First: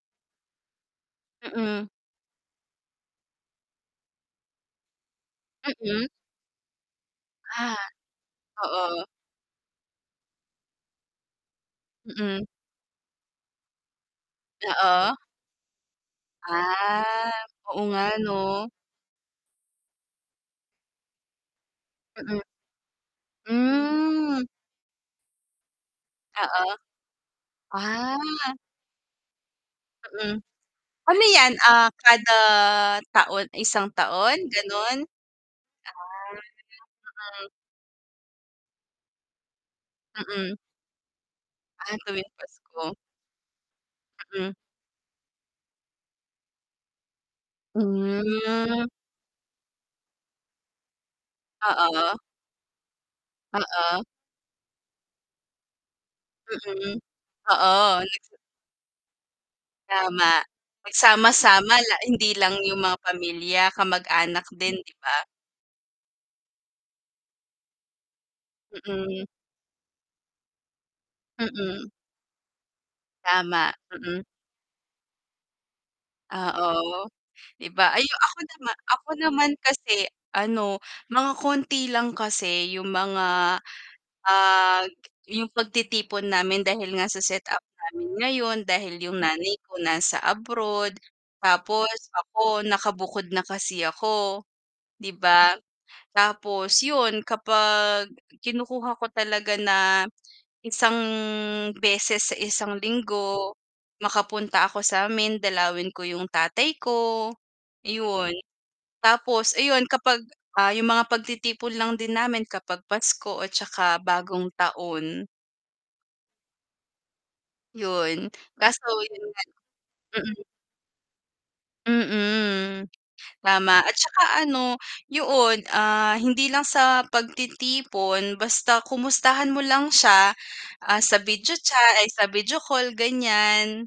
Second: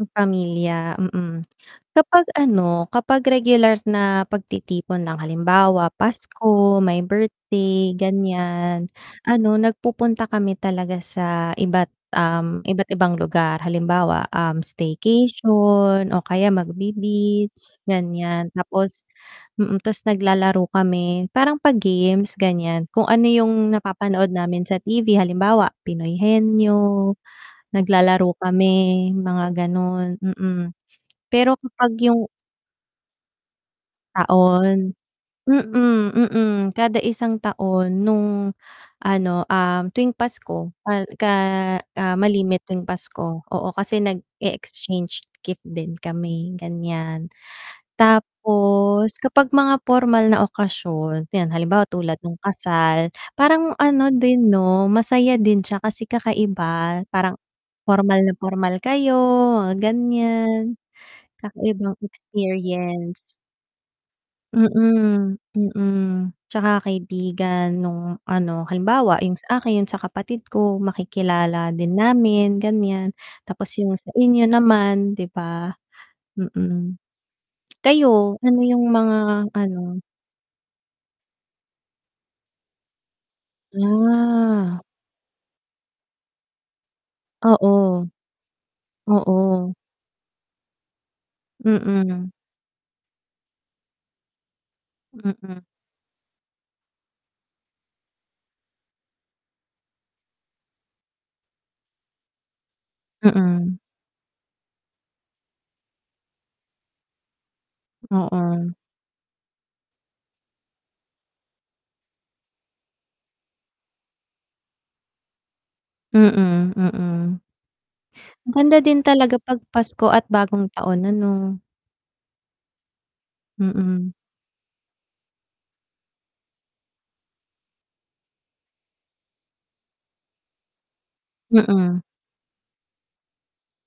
Pamilya, mm. Mm. Kapag ano, kapag regular na pagtitipon ng halimbawa Mm. Pasko, may Ah. birthday, ganyan, Oo. ano nagpupunta kami talaga sa iba't, Mm. um, iba't ibang lugar halimbawa, um, Oo. staycation o kaya Ah. mag-be-beach Oo nga ganyan. 'no? Tapos, mm, 'tas naglalaro kami, parang pa-games Mm. ganyan, kung ano yung napapanood Hmm. namin sa TV, halimbawa Pinoy Oo. Henyo, naglalaro Ah. kami mga ganun, Mm. mm, Ano 'yan, pero ah, kapag yung kada taon, 1 taon Taon, ganun? mm, Ah, mm kada isang mm. taon nung ano, um, tuwing Mm. Pasko ka ka, Ah, ah, tuwing malimit tuwing Pasko. Pasko, oo, kasi Mm. nag-e-exchange gift din kami ganyan. Hmm. Tapos kapag mga pormal na okasyon, ayan halimbawa tulad Oo. nung kasal, parang Oo. ano din 'no, masaya din siya kasi Mm. kakaiba, parang Oo pormal na nags pormal kayo mga Tama. ganyan, Magsama-sama la kakaibang hindi lang yung mga experience. pamilya, kamag-anak din 'di ba? Mm, mm, 'tsaka kaibigan nung ano, halimbawa Mm. yung sa akin, sa kapatid ko, makikilala Mm. din namin ganyan tapos Tama, yung sa mm. inyo naman 'di ba? Mm. Oo 'di ba. Ay ako Kayo ano nama yung ako mga naman ano? kasi ano, mga konti lang kasi yung mga, ah, Ah. yung pagtitipon namin dahil nga sa set-up Oo. namin ngayon dahil yung nanay Oo. ko nasa abroad, tapos Mm. ako nakabukod na kasi ako, 'di ba? Mm. Tapos yun kapag kinukuha ko talaga na isang beses sa isang linggo, Mm. makapunta ako samin dalawin ko yung tatay ko 'yon. Oo. Tapos ayon kapag, ah, yung mga pagtitipon lang din namin kapag Pasko at tsaka bagong taon. Mm, mm. 'Yon, Ganda kaso din yun talaga nga 'pag Pasko at mm. bagong taon, ano? Mm. Tama at Mm. tsaka ano yoon, ah, hindi lang sa pagtitipon basta kumustahan mo lang siya, ah, sa video cha Mm. ay sa video call, ganyan.